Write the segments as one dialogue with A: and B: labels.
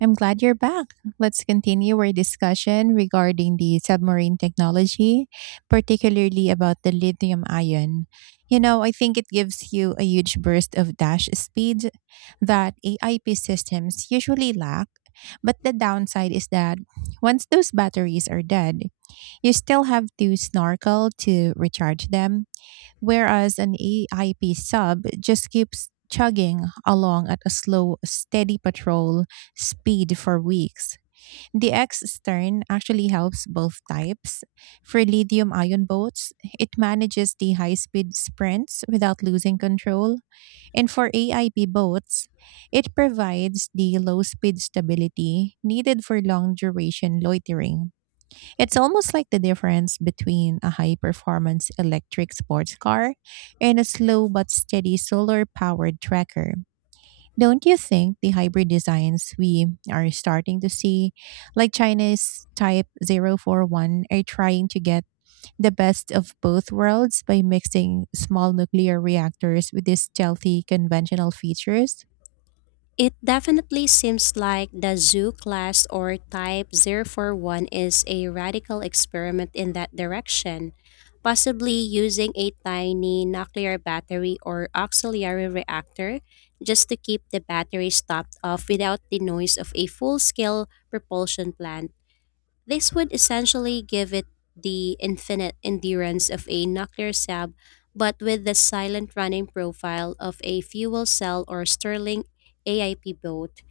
A: I'm glad you're back. Let's continue our discussion regarding the submarine technology, particularly about the lithium ion. I think it gives you a huge burst of dash speed that AIP systems usually lack. But the downside is that once those batteries are dead, you still have to snorkel to recharge them, whereas an AIP sub just keeps chugging along at a slow, steady patrol speed for weeks. The X stern actually helps both types. For lithium ion boats, it manages the high speed sprints without losing control. And for AIP boats, it provides the low speed stability needed for long duration loitering. It's almost like the difference between a high performance electric sports car and a slow but steady solar powered tracker. Don't you think the hybrid designs we are starting to see, like China's Type 041, are trying to get the best of both worlds by mixing small nuclear reactors with these stealthy conventional features?
B: It definitely seems like the zoo class or type 041 is a radical experiment in that direction, possibly using a tiny nuclear battery or auxiliary reactor just to keep the battery topped off without the noise of a full scale propulsion plant. This would essentially give it the infinite endurance of a nuclear sab, but with the silent running profile of a fuel cell or Stirling AIP boat,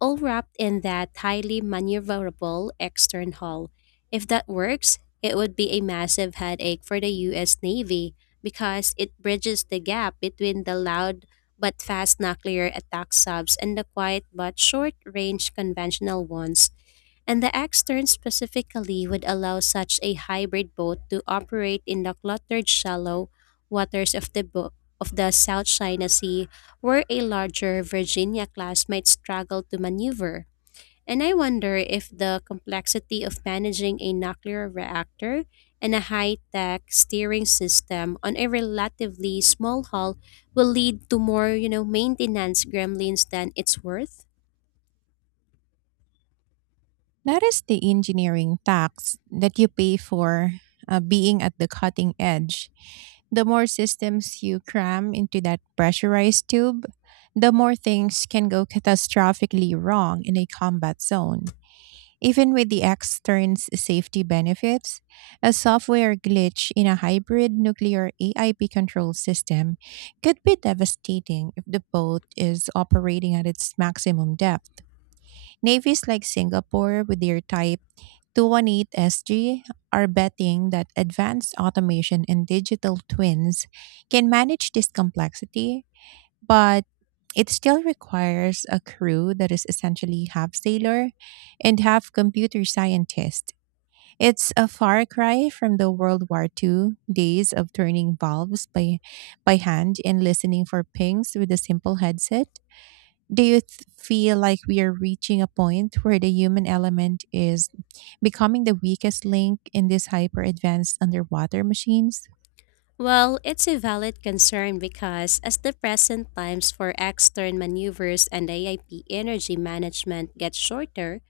B: all wrapped in that highly maneuverable extern hull. If that works, it would be a massive headache for the US Navy because it bridges the gap between the loud but fast nuclear attack subs and the quiet but short range conventional ones. And the X-turn specifically would allow such a hybrid boat to operate in the cluttered shallow waters of the of the South China Sea, where a larger Virginia class might struggle to maneuver. And I wonder if the complexity of managing a nuclear reactor and a high-tech steering system on a relatively small hull will lead to more, maintenance gremlins than it's worth.
A: That is the engineering tax that you pay for being at the cutting edge. The more systems you cram into that pressurized tube, the more things can go catastrophically wrong in a combat zone. Even with the extern's safety benefits, a software glitch in a hybrid nuclear AIP control system could be devastating if the boat is operating at its maximum depth. Navies like Singapore, with their Type 218SG, are betting that advanced automation and digital twins can manage this complexity, but it still requires a crew that is essentially half sailor and half computer scientist. It's a far cry from the World War Two days of turning valves by hand and listening for pings with a simple headset. Do you feel like we are reaching a point where the human element is becoming the weakest link in these hyper advanced underwater machines?
B: Well, it's a valid concern because as the present times for extern maneuvers and AIP energy management get shorter,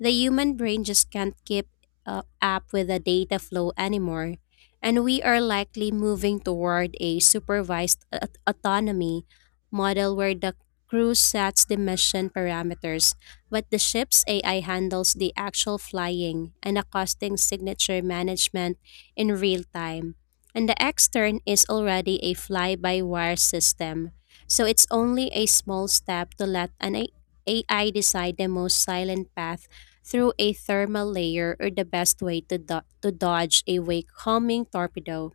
B: the human brain just can't keep up with the data flow anymore, and we are likely moving toward a supervised autonomy model where the crew sets the mission parameters, but the ship's AI handles the actual flying and the costing signature management in real time. And the extern is already a fly by wire system. So it's only a small step to let an AI decide the most silent path through a thermal layer or the best way to, to dodge a wake-coming torpedo.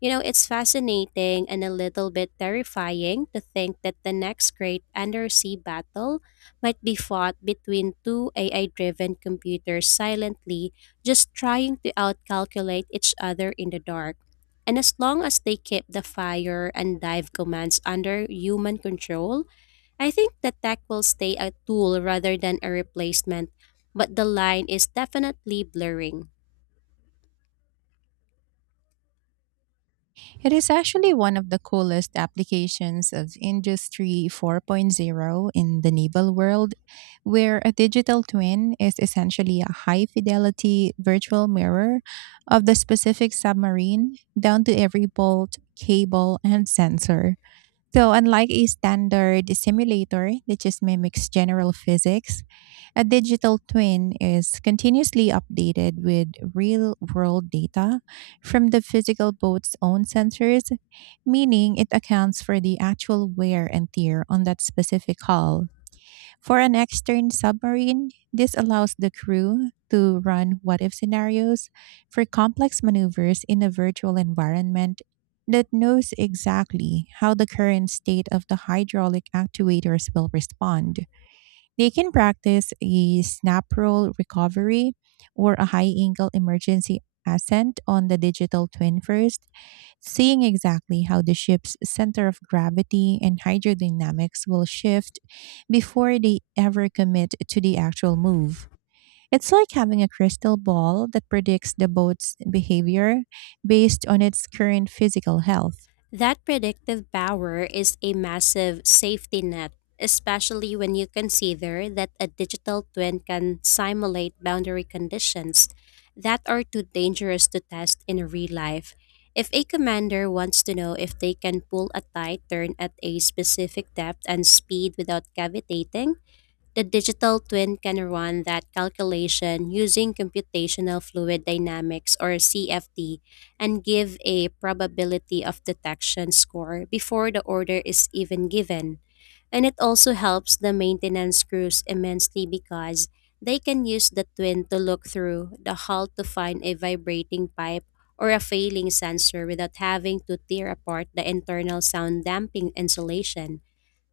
B: You know, it's fascinating and a little bit terrifying to think that the next great undersea battle might be fought between two AI driven computers silently, just trying to outcalculate each other in the dark. And as long as they keep the fire and dive commands under human control, I think the tech will stay a tool rather than a replacement, but the line is definitely blurring.
A: It is actually one of the coolest applications of Industry 4.0 in the naval world, where a digital twin is essentially a high fidelity virtual mirror of the specific submarine, down to every bolt, cable, and sensor. So, unlike a standard simulator that just mimics general physics, a digital twin is continuously updated with real world data from the physical boat's own sensors, meaning it accounts for the actual wear and tear on that specific hull. For an extern submarine, this allows the crew to run what if scenarios for complex maneuvers in a virtual environment that knows exactly how the current state of the hydraulic actuators will respond. They can practice a snap roll recovery or a high angle emergency ascent on the digital twin first, seeing exactly how the ship's center of gravity and hydrodynamics will shift before they ever commit to the actual move. It's like having a crystal ball that predicts the boat's behavior based on its current physical health.
B: That predictive power is a massive safety net, especially when you consider that a digital twin can simulate boundary conditions that are too dangerous to test in real life. If a commander wants to know if they can pull a tight turn at a specific depth and speed without cavitating, the digital twin can run that calculation using computational fluid dynamics or CFD and give a probability of detection score before the order is even given. And it also helps the maintenance crews immensely because they can use the twin to look through the hull to find a vibrating pipe or a failing sensor without having to tear apart the internal sound damping insulation.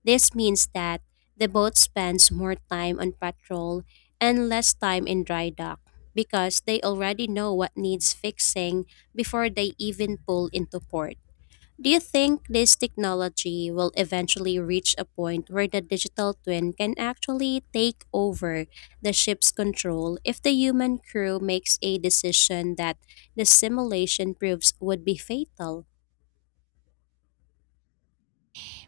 B: This means that the boat spends more time on patrol and less time in dry dock because they already know what needs fixing before they even pull into port. Do you think this technology will eventually reach a point where the digital twin can actually take over the ship's control if the human crew makes a decision that the simulation proves would be fatal?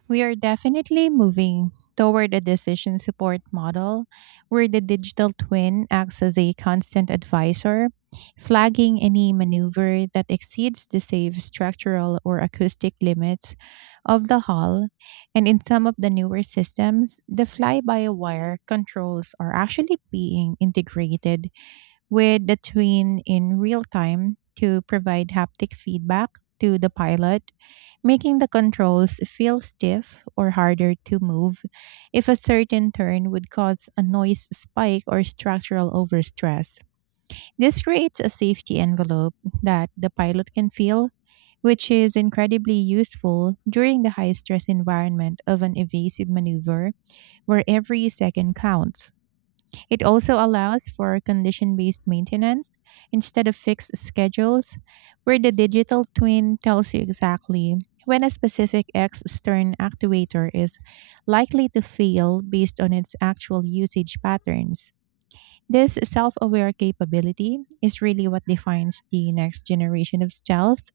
A: We are definitely moving toward a decision support model where the digital twin acts as a constant advisor, flagging any maneuver that exceeds the safe structural or acoustic limits of the hull. And in some of the newer systems, the fly by wire controls are actually being integrated with the twin in real time to provide haptic feedback to the pilot, making the controls feel stiff or harder to move if a certain turn would cause a noise spike or structural overstress. This creates a safety envelope that the pilot can feel, which is incredibly useful during the high stress environment of an evasive maneuver where every second counts. It also allows for condition based maintenance instead of fixed schedules, where the digital twin tells you exactly when a specific extern actuator is likely to fail based on its actual usage patterns. This self aware capability is really what defines the next generation of stealth,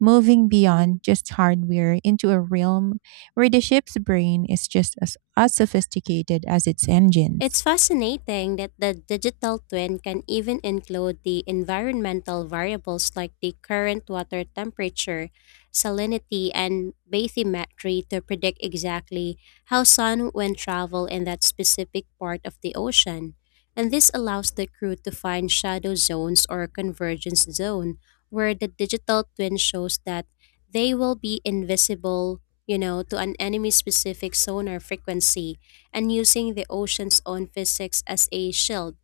A: moving beyond just hardware into a realm where the ship's brain is just as sophisticated as its engines.
B: It's fascinating that the digital twin can even include the environmental variables like the current water temperature, salinity, and bathymetry to predict exactly how sun will travel in that specific part of the ocean. And this allows the crew to find shadow zones or convergence zone where the digital twin shows that they will be invisible, you know, to an enemy specific sonar frequency and using the ocean's own physics as a shield.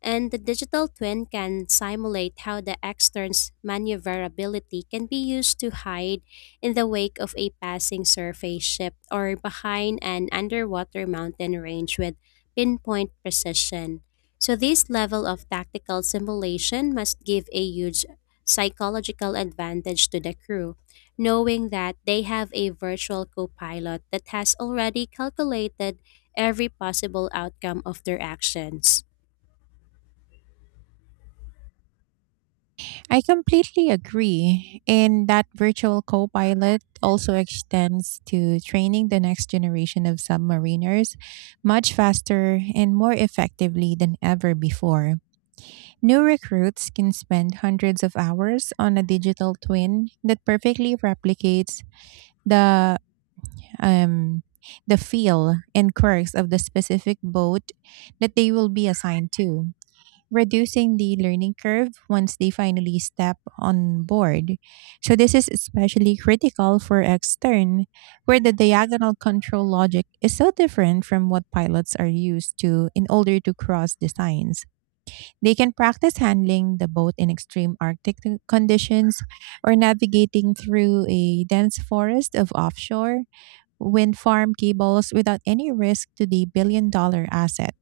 B: And the digital twin can simulate how the extern's maneuverability can be used to hide in the wake of a passing surface ship or behind an underwater mountain range with pinpoint precision. So, this level of tactical simulation must give a huge psychological advantage to the crew, knowing that they have a virtual co pilot that has already calculated every possible outcome of their actions.
A: I completely agree. And that virtual co-pilot also extends to training the next generation of submariners much faster and more effectively than ever before. New recruits can spend hundreds of hours on a digital twin that perfectly replicates the um the feel and quirks of the specific boat that they will be assigned to, reducing the learning curve once they finally step on board. So, this is especially critical for extern, where the diagonal control logic is so different from what pilots are used to in order to cross designs. They can practice handling the boat in extreme Arctic conditions, or navigating through a dense forest of offshore wind farm cables, without any risk to the billion dollar asset.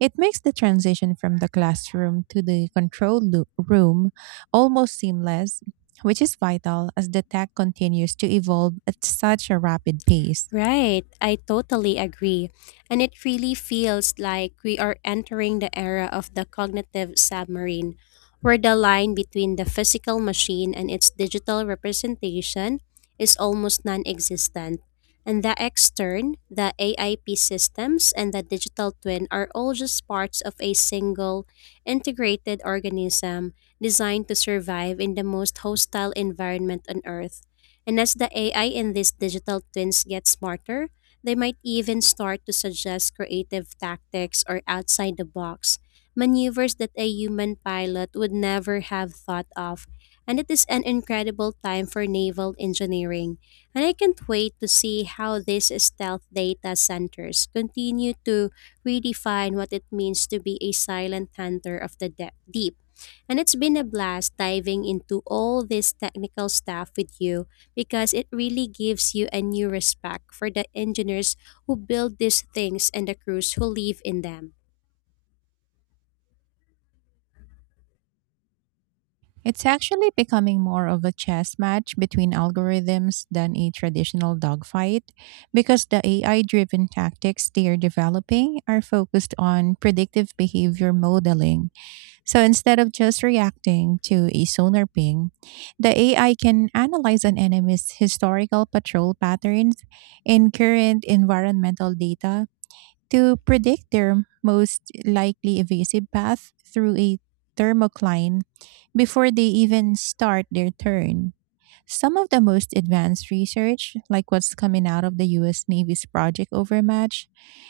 A: It makes the transition from the classroom to the control room almost seamless, which is vital as the tech continues to evolve at such a rapid pace.
B: Right, I totally agree. And it really feels like we are entering the era of the cognitive submarine, where the line between the physical machine and its digital representation is almost non existent. And the extern, the AIP systems, and the digital twin are all just parts of a single integrated organism designed to survive in the most hostile environment on Earth. And as the AI in these digital twins get smarter, they might even start to suggest creative tactics or outside the box maneuvers that a human pilot would never have thought of. And it is an incredible time for naval engineering. And I can't wait to see how these stealth data centers continue to redefine what it means to be a silent hunter of the deep. And it's been a blast diving into all this technical stuff with you because it really gives you a new respect for the engineers who build these things and the crews who live in them.
A: It's actually becoming more of a chess match between algorithms than a traditional dogfight, because the AI driven tactics they are developing are focused on predictive behavior modeling. So instead of just reacting to a sonar ping, the AI can analyze an enemy's historical patrol patterns and current environmental data to predict their most likely evasive path through a thermocline before they even start their turn. Some of the most advanced research, like what's coming out of the US Navy's Project Overmatch,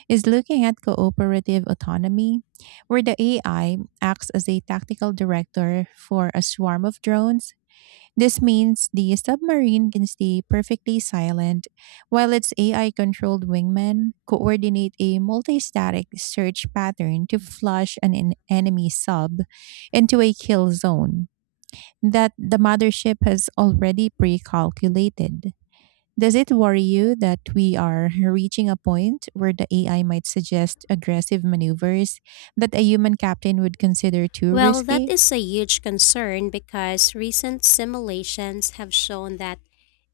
A: is looking at cooperative autonomy, where the AI acts as a tactical director for a swarm of drones. This means the submarine can stay perfectly silent while its AI controlled wingmen coordinate a multi-static search pattern to flush an enemy sub into a kill zone that the mothership has already pre calculated. Does it worry you that we are reaching a point where the AI might suggest aggressive maneuvers that a human captain would consider too
B: Well, that
A: risky?
B: is a huge concern because recent simulations have shown that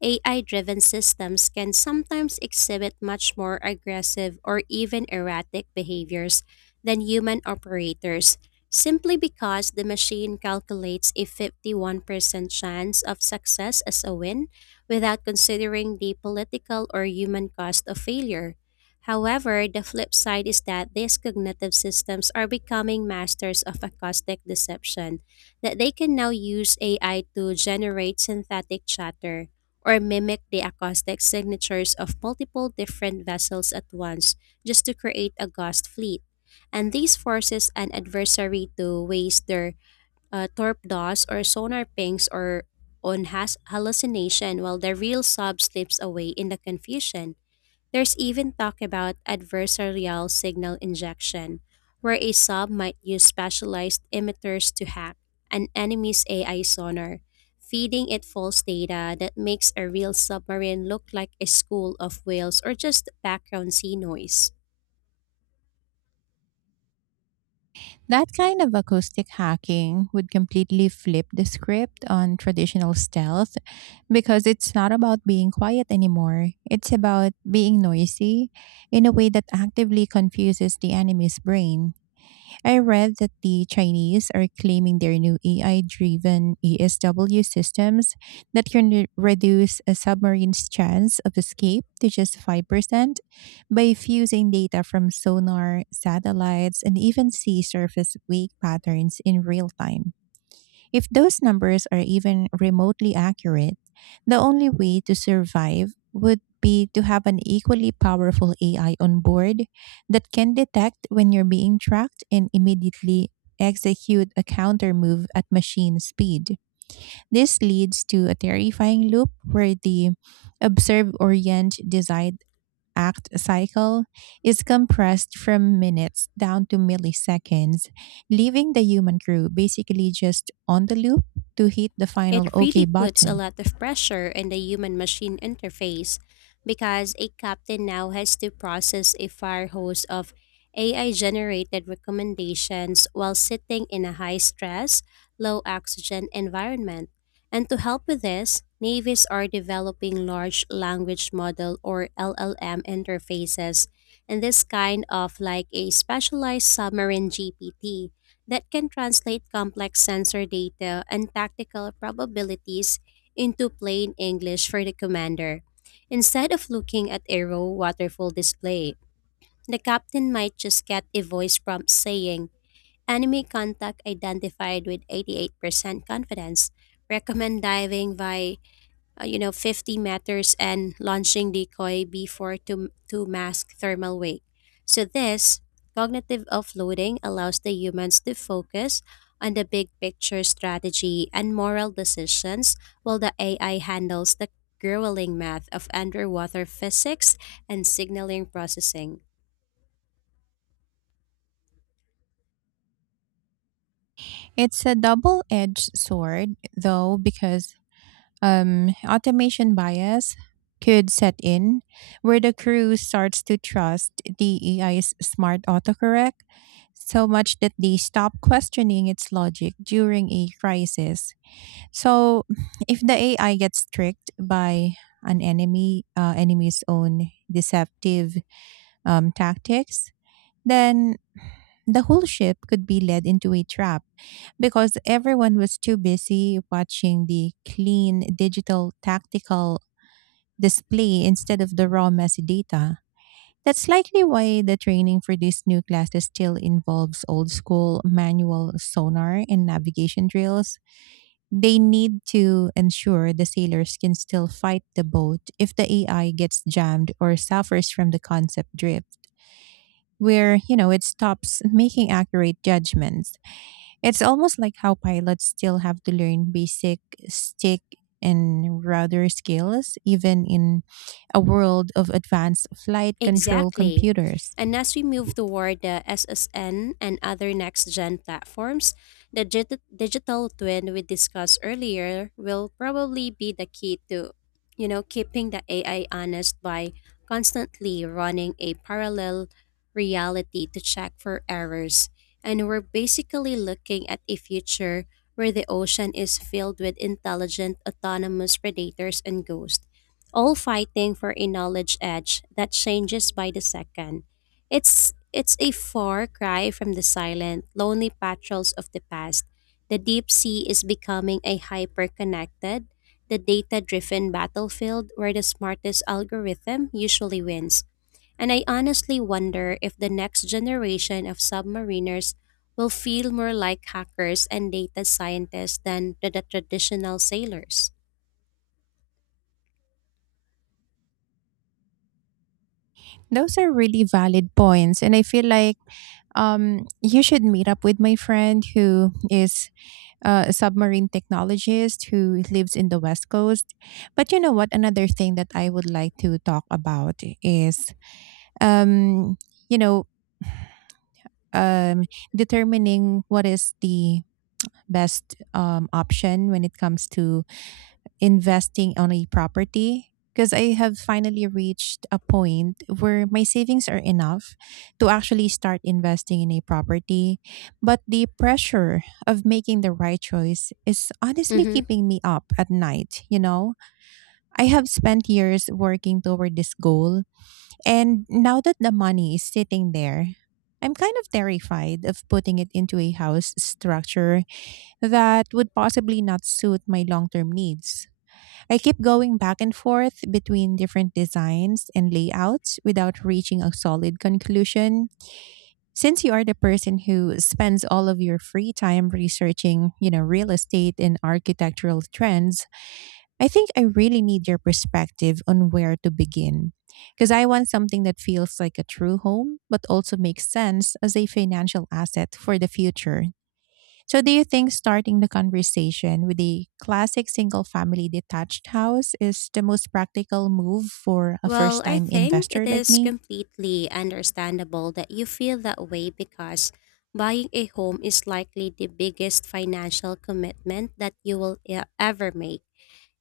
B: AI driven systems can sometimes exhibit much more aggressive or even erratic behaviors than human operators simply because the machine calculates a 51% chance of success as a win without considering the political or human cost of failure. However, the flip side is that these cognitive systems are becoming masters of acoustic deception, that they can now use AI to generate synthetic chatter or mimic the acoustic signatures of multiple different vessels at once just to create a ghost fleet. And this forces an adversary to waste their torpedoes or sonar pings or on hallucination while the real sub slips away in the confusion. There's even talk about adversarial signal injection, where a sub might use specialized emitters to hack an enemy's AI sonar, feeding it false data that makes a real submarine look like a school of whales or just background sea noise.
A: That kind of acoustic hacking would completely flip the script on traditional stealth, because it's not about being quiet anymore. It's about being noisy in a way that actively confuses the enemy's brain. I read that the Chinese are claiming their new AI driven ESW systems that can reduce a submarine's chance of escape to just 5% by fusing data from sonar, satellites, and even sea surface wake patterns in real time. If those numbers are even remotely accurate, the only way to survive would be to have an equally powerful AI on board that can detect when you're being tracked and immediately execute a counter move at machine speed. This leads to a terrifying loop where the observe, orient, decide, act cycle is compressed from minutes down to milliseconds, leaving the human crew basically just on the loop to hit the final
B: It
A: OK
B: really puts a
A: button.
B: lot of pressure in the human machine interface because a captain now has to process a fire hose of AI generated recommendations while sitting in a high stress, low oxygen environment. And to help with this, navies are developing large language model or LLM interfaces and this kind of like a specialized submarine GPT that can translate complex sensor data and tactical probabilities into plain English for the commander. Instead of looking at a raw waterfall display, the captain might just get a voice prompt saying, "Enemy contact identified with 88% confidence. Recommend diving via 50 meters and launching decoy before to mask thermal wake." So this cognitive offloading allows the humans to focus on the big picture strategy and moral decisions while the AI handles the grueling math of underwater physics and signaling processing.
A: It's a double edged sword, though, because automation bias could set in, where the crew starts to trust the AI's smart autocorrect so much that they stop questioning its logic during a crisis. So, if the AI gets tricked by an enemy's own deceptive tactics, then the whole ship could be led into a trap because everyone was too busy watching the clean digital tactical display instead of the raw messy data. That's likely why the training for these new classes still involves old school manual sonar and navigation drills. They need to ensure the sailors can still fight the boat if the AI gets jammed or suffers from the concept drift, where it stops making accurate judgments. It's almost like how pilots still have to learn basic stick and rudder skills, even in a world of advanced flight control
B: Exactly.
A: computers.
B: And as we move toward the SSN and other next gen platforms, the digital twin we discussed earlier will probably be the key to, you know, keeping the AI honest by constantly running a parallel reality to check for errors. And we're basically looking at a future where the ocean is filled with intelligent autonomous predators and ghosts all fighting for a knowledge edge that changes by the second. It's a far cry from the silent, lonely patrols of the past. The deep sea is becoming a hyper-connected, the data-driven battlefield where the smartest algorithm usually wins. And I honestly wonder if the next generation of submariners will feel more like hackers and data scientists than the traditional sailors.
A: Those are really valid points. And I feel like you should meet up with my friend who is a submarine technologist who lives in the West Coast. But you know what? Another thing that I would like to talk about is, um, you know, um, determining what is the best option when it comes to investing on a property, because I have finally reached a point where my savings are enough to actually start investing in a property. But the pressure of making the right choice is honestly
B: Mhm.
A: keeping me up at night. I have spent years working toward this goal, and now that the money is sitting there, I'm kind of terrified of putting it into a house structure that would possibly not suit my long term needs. I keep going back and forth between different designs and layouts without reaching a solid conclusion. Since you are the person who spends all of your free time researching, real estate and architectural trends, I think I really need your perspective on where to begin. Because I want something that feels like a true home, but also makes sense as a financial asset for the future. So, do you think starting the conversation with a classic single family detached house is the most practical move for a
B: Well,
A: first
B: I
A: time
B: think it
A: investor like
B: is
A: me?
B: completely understandable that you feel that way because buying a home is likely the biggest financial commitment that you will ever make.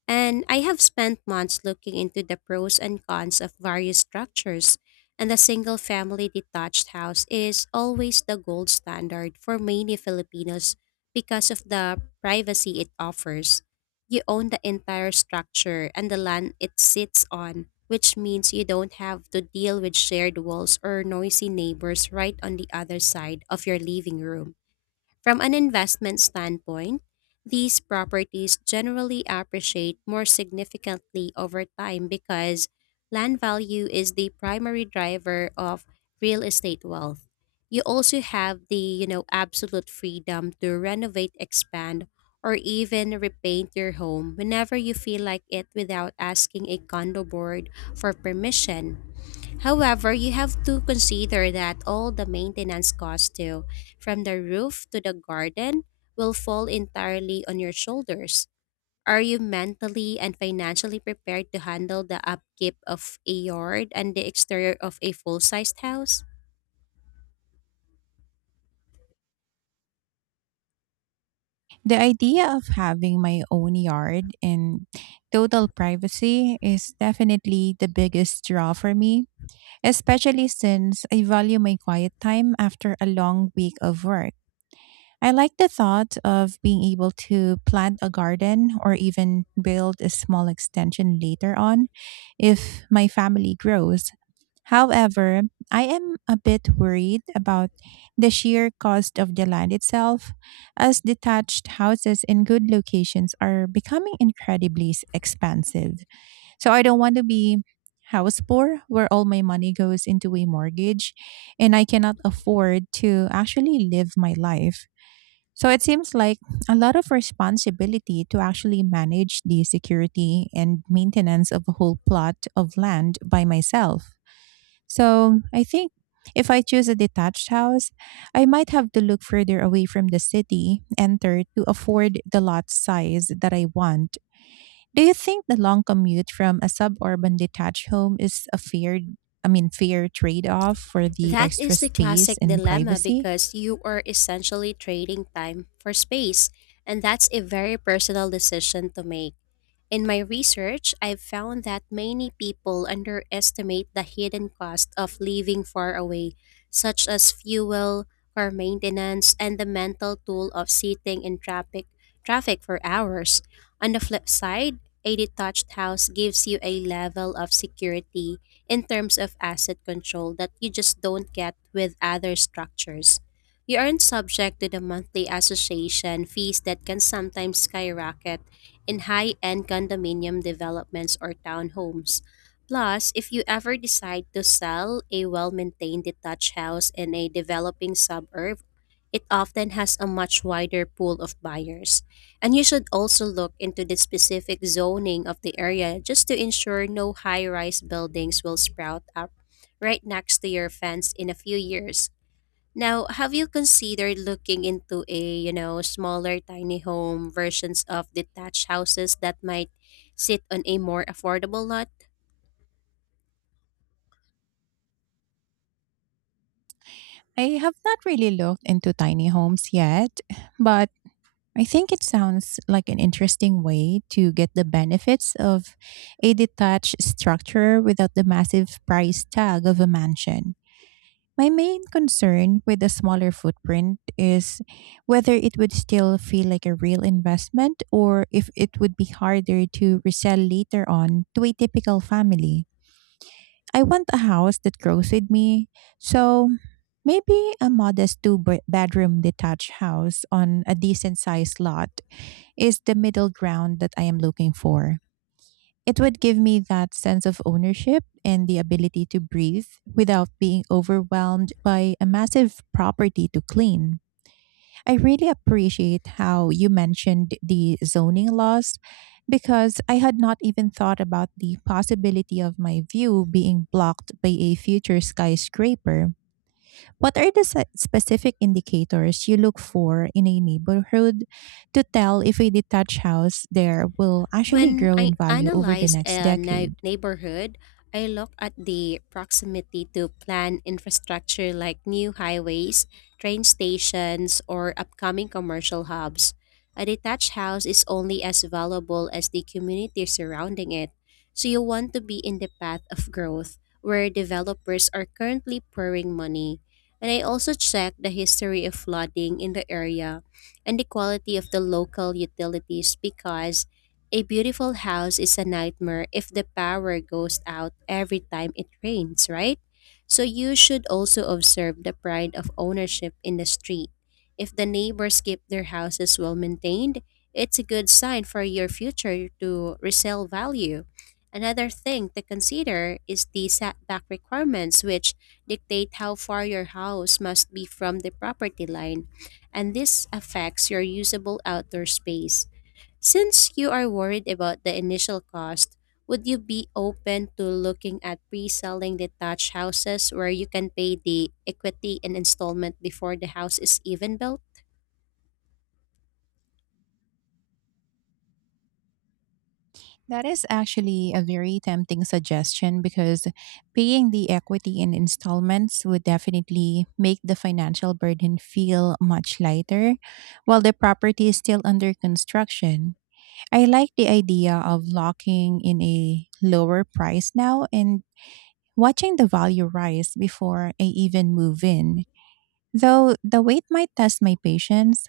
B: And I have spent months looking into the pros and cons of various structures, and the single family detached house is always the gold standard for many Filipinos because of the privacy it offers. You own the entire structure and the land it sits on, which means you don't have to deal with shared walls or noisy neighbors right on the other side of your living room. From an investment standpoint, these properties generally appreciate more significantly over time because land value is the primary driver of real estate wealth. You also have the, absolute freedom to renovate, expand, or even repaint your home whenever you feel like it without asking a condo board for permission. However, you have to consider that all the maintenance costs too, from the roof to the garden, will fall entirely on your shoulders. Are you mentally and financially prepared to handle the upkeep of a yard and the exterior of a full-sized house?
A: The idea of having my own yard and total privacy is definitely the biggest draw for me, especially since I value my quiet time after a long week of work. I like the thought of being able to plant a garden or even build a small extension later on if my family grows. However, I am a bit worried about the sheer cost of the land itself, as detached houses in good locations are becoming expensive. So I don't want to be house poor, where all my money goes into a mortgage and I cannot afford to actually live my life. So it seems like a lot of responsibility to actually manage the security and maintenance of a whole plot of land by myself. So I think if I choose a detached house, I might have to look further away from the city enter to afford the lot size that I want. Do you think the long commute from a suburban detached home is a fair I mean fair trade-off for the
B: That
A: extra
B: is the
A: space
B: classic
A: and
B: dilemma
A: privacy?
B: because you are essentially trading time for space, and that's a very personal decision to make. In my research, I've found that many people underestimate the hidden cost of living far away, such as fuel, car maintenance, and the mental toll of sitting in traffic for hours. On the flip side, a detached house gives you a level of security in terms of asset control that you just don't get with other structures. You aren't subject to the monthly association fees that can sometimes skyrocket in high end condominium developments or townhomes. Plus, if you ever decide to sell a well maintained detached house in a developing suburb, it often has a much wider pool of buyers. And you should also look into the specific zoning of the area just to ensure no high rise buildings will sprout up right next to your fence in a few years. Now, have you considered looking into a, smaller tiny home versions of detached houses that might sit on a more affordable lot?
A: I have not really looked into tiny homes yet, but I think it sounds like an interesting way to get the benefits of a detached structure without the massive price tag of a mansion. My main concern with the smaller footprint is whether it would still feel like a real investment or if it would be harder to resell later on to a typical family. I want a house that grows with me. So maybe a modest bedroom detached house on a decent sized lot is the middle ground that I am looking for. It would give me that sense of ownership and the ability to breathe without being overwhelmed by a massive property to clean. I really appreciate how you mentioned the zoning laws because I had not even thought about the possibility of my view being blocked by a future skyscraper. What are the specific indicators you look for in a neighborhood to tell if a detached house there will actually
B: When
A: grow in
B: I
A: value over the
B: analyze
A: next
B: a
A: decade?
B: neighborhood, I look at the proximity to planned infrastructure like new highways, train stations, or upcoming commercial hubs. A detached house is only as valuable as the community surrounding it, so you want to be in the path of growth where developers are currently pouring money. And I also check the history of flooding in the area and the quality of the local utilities because a beautiful house is a nightmare if the power goes out every time it rains, right? So you should also observe the pride of ownership in the street. If the neighbors keep their houses well maintained, it's a good sign for your future to resell value. Another thing to consider is the setback requirements, which dictate how far your house must be from the property line, and this affects your usable outdoor space. Since you are worried about the initial cost, would you be open to looking at pre selling detached houses where you can pay the equity and installment before the house is even built?
A: That is actually a very tempting suggestion because paying the equity in installments would definitely make the financial burden feel much lighter while the property is still under construction. I like the idea of locking in a lower price now and watching the value rise before I even move in, though the wait might test my patience.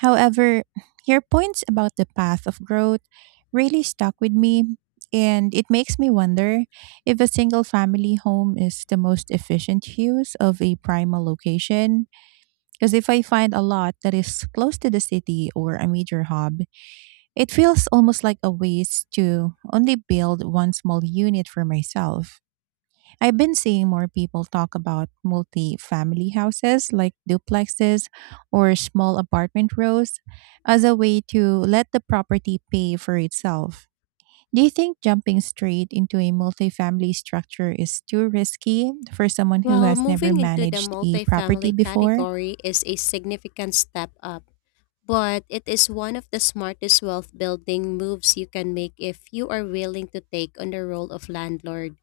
A: However, your points about the path of growth really stuck with me, and it makes me wonder if a single family home is the most efficient use of a primal location. Because if I find a lot that is close to the city or a major hub, it feels almost like a waste to only build one small unit for myself. I've been seeing more people talk about multi family houses like duplexes or small apartment rows as a way to let the property pay for itself. Do you think jumping straight into a multifamily structure is too risky for someone who
B: Well,
A: has never
B: moving into the
A: managed a property
B: multifamily
A: before?
B: category is a significant step up, but it is one of the smartest wealth building moves you can make if you are willing to take on the role of landlord.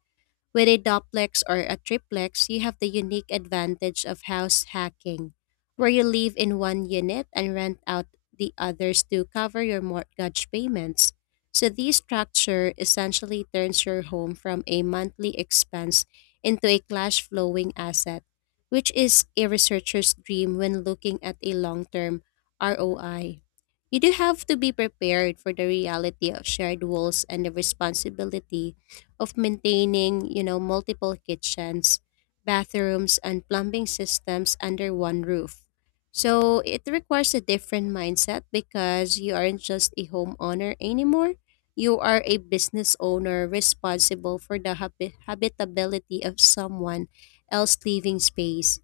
B: With a duplex or a triplex, you have the unique advantage of house hacking, where you live in one unit and rent out the others to cover your mortgage payments. So, this structure essentially turns your home from a monthly expense into a cash flowing asset, which is a researcher's dream when looking at a long term ROI. You do have to be prepared for the reality of shared walls and the responsibility of maintaining, multiple kitchens, bathrooms, and plumbing systems under one roof. So it requires a different mindset because you aren't just a homeowner anymore. You are a business owner responsible for the habitability of someone else's living space.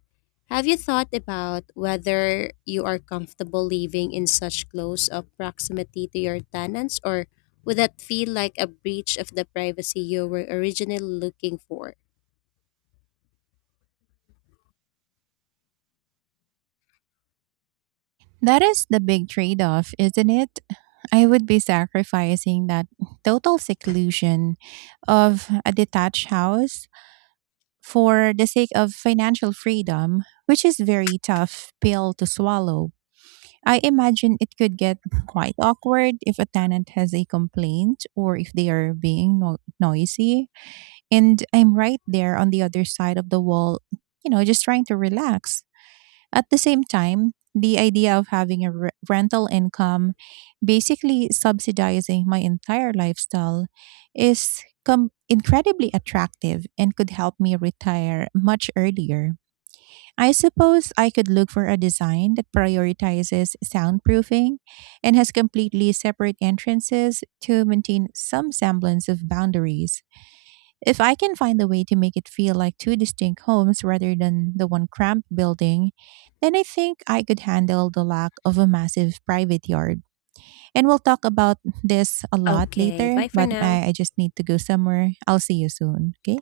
B: Have you thought about whether you are comfortable living in such close of proximity to your tenants or would that feel like a breach of the privacy you were originally looking for?
A: That is the big trade off, isn't it? I would be sacrificing that total seclusion of a detached house for the sake of financial freedom, which is very tough pill to swallow. I imagine it could get quite awkward if a tenant has a complaint or if they are being noisy, and I'm right there on the other side of the wall, you know, just trying to relax. At the same time, the idea of having a rental income, basically subsidizing my entire lifestyle, is incredibly attractive and could help me retire much earlier. I suppose I could look for a design that prioritizes soundproofing and has completely separate entrances to maintain some semblance of boundaries. If I can find a way to make it feel like two distinct homes rather than the one cramped building, then I think I could handle the lack of a massive private yard. And we'll talk about this a lot
B: Okay,
A: later,
B: bye for
A: but
B: now.
A: I just need to go somewhere. I'll see you soon. Okay,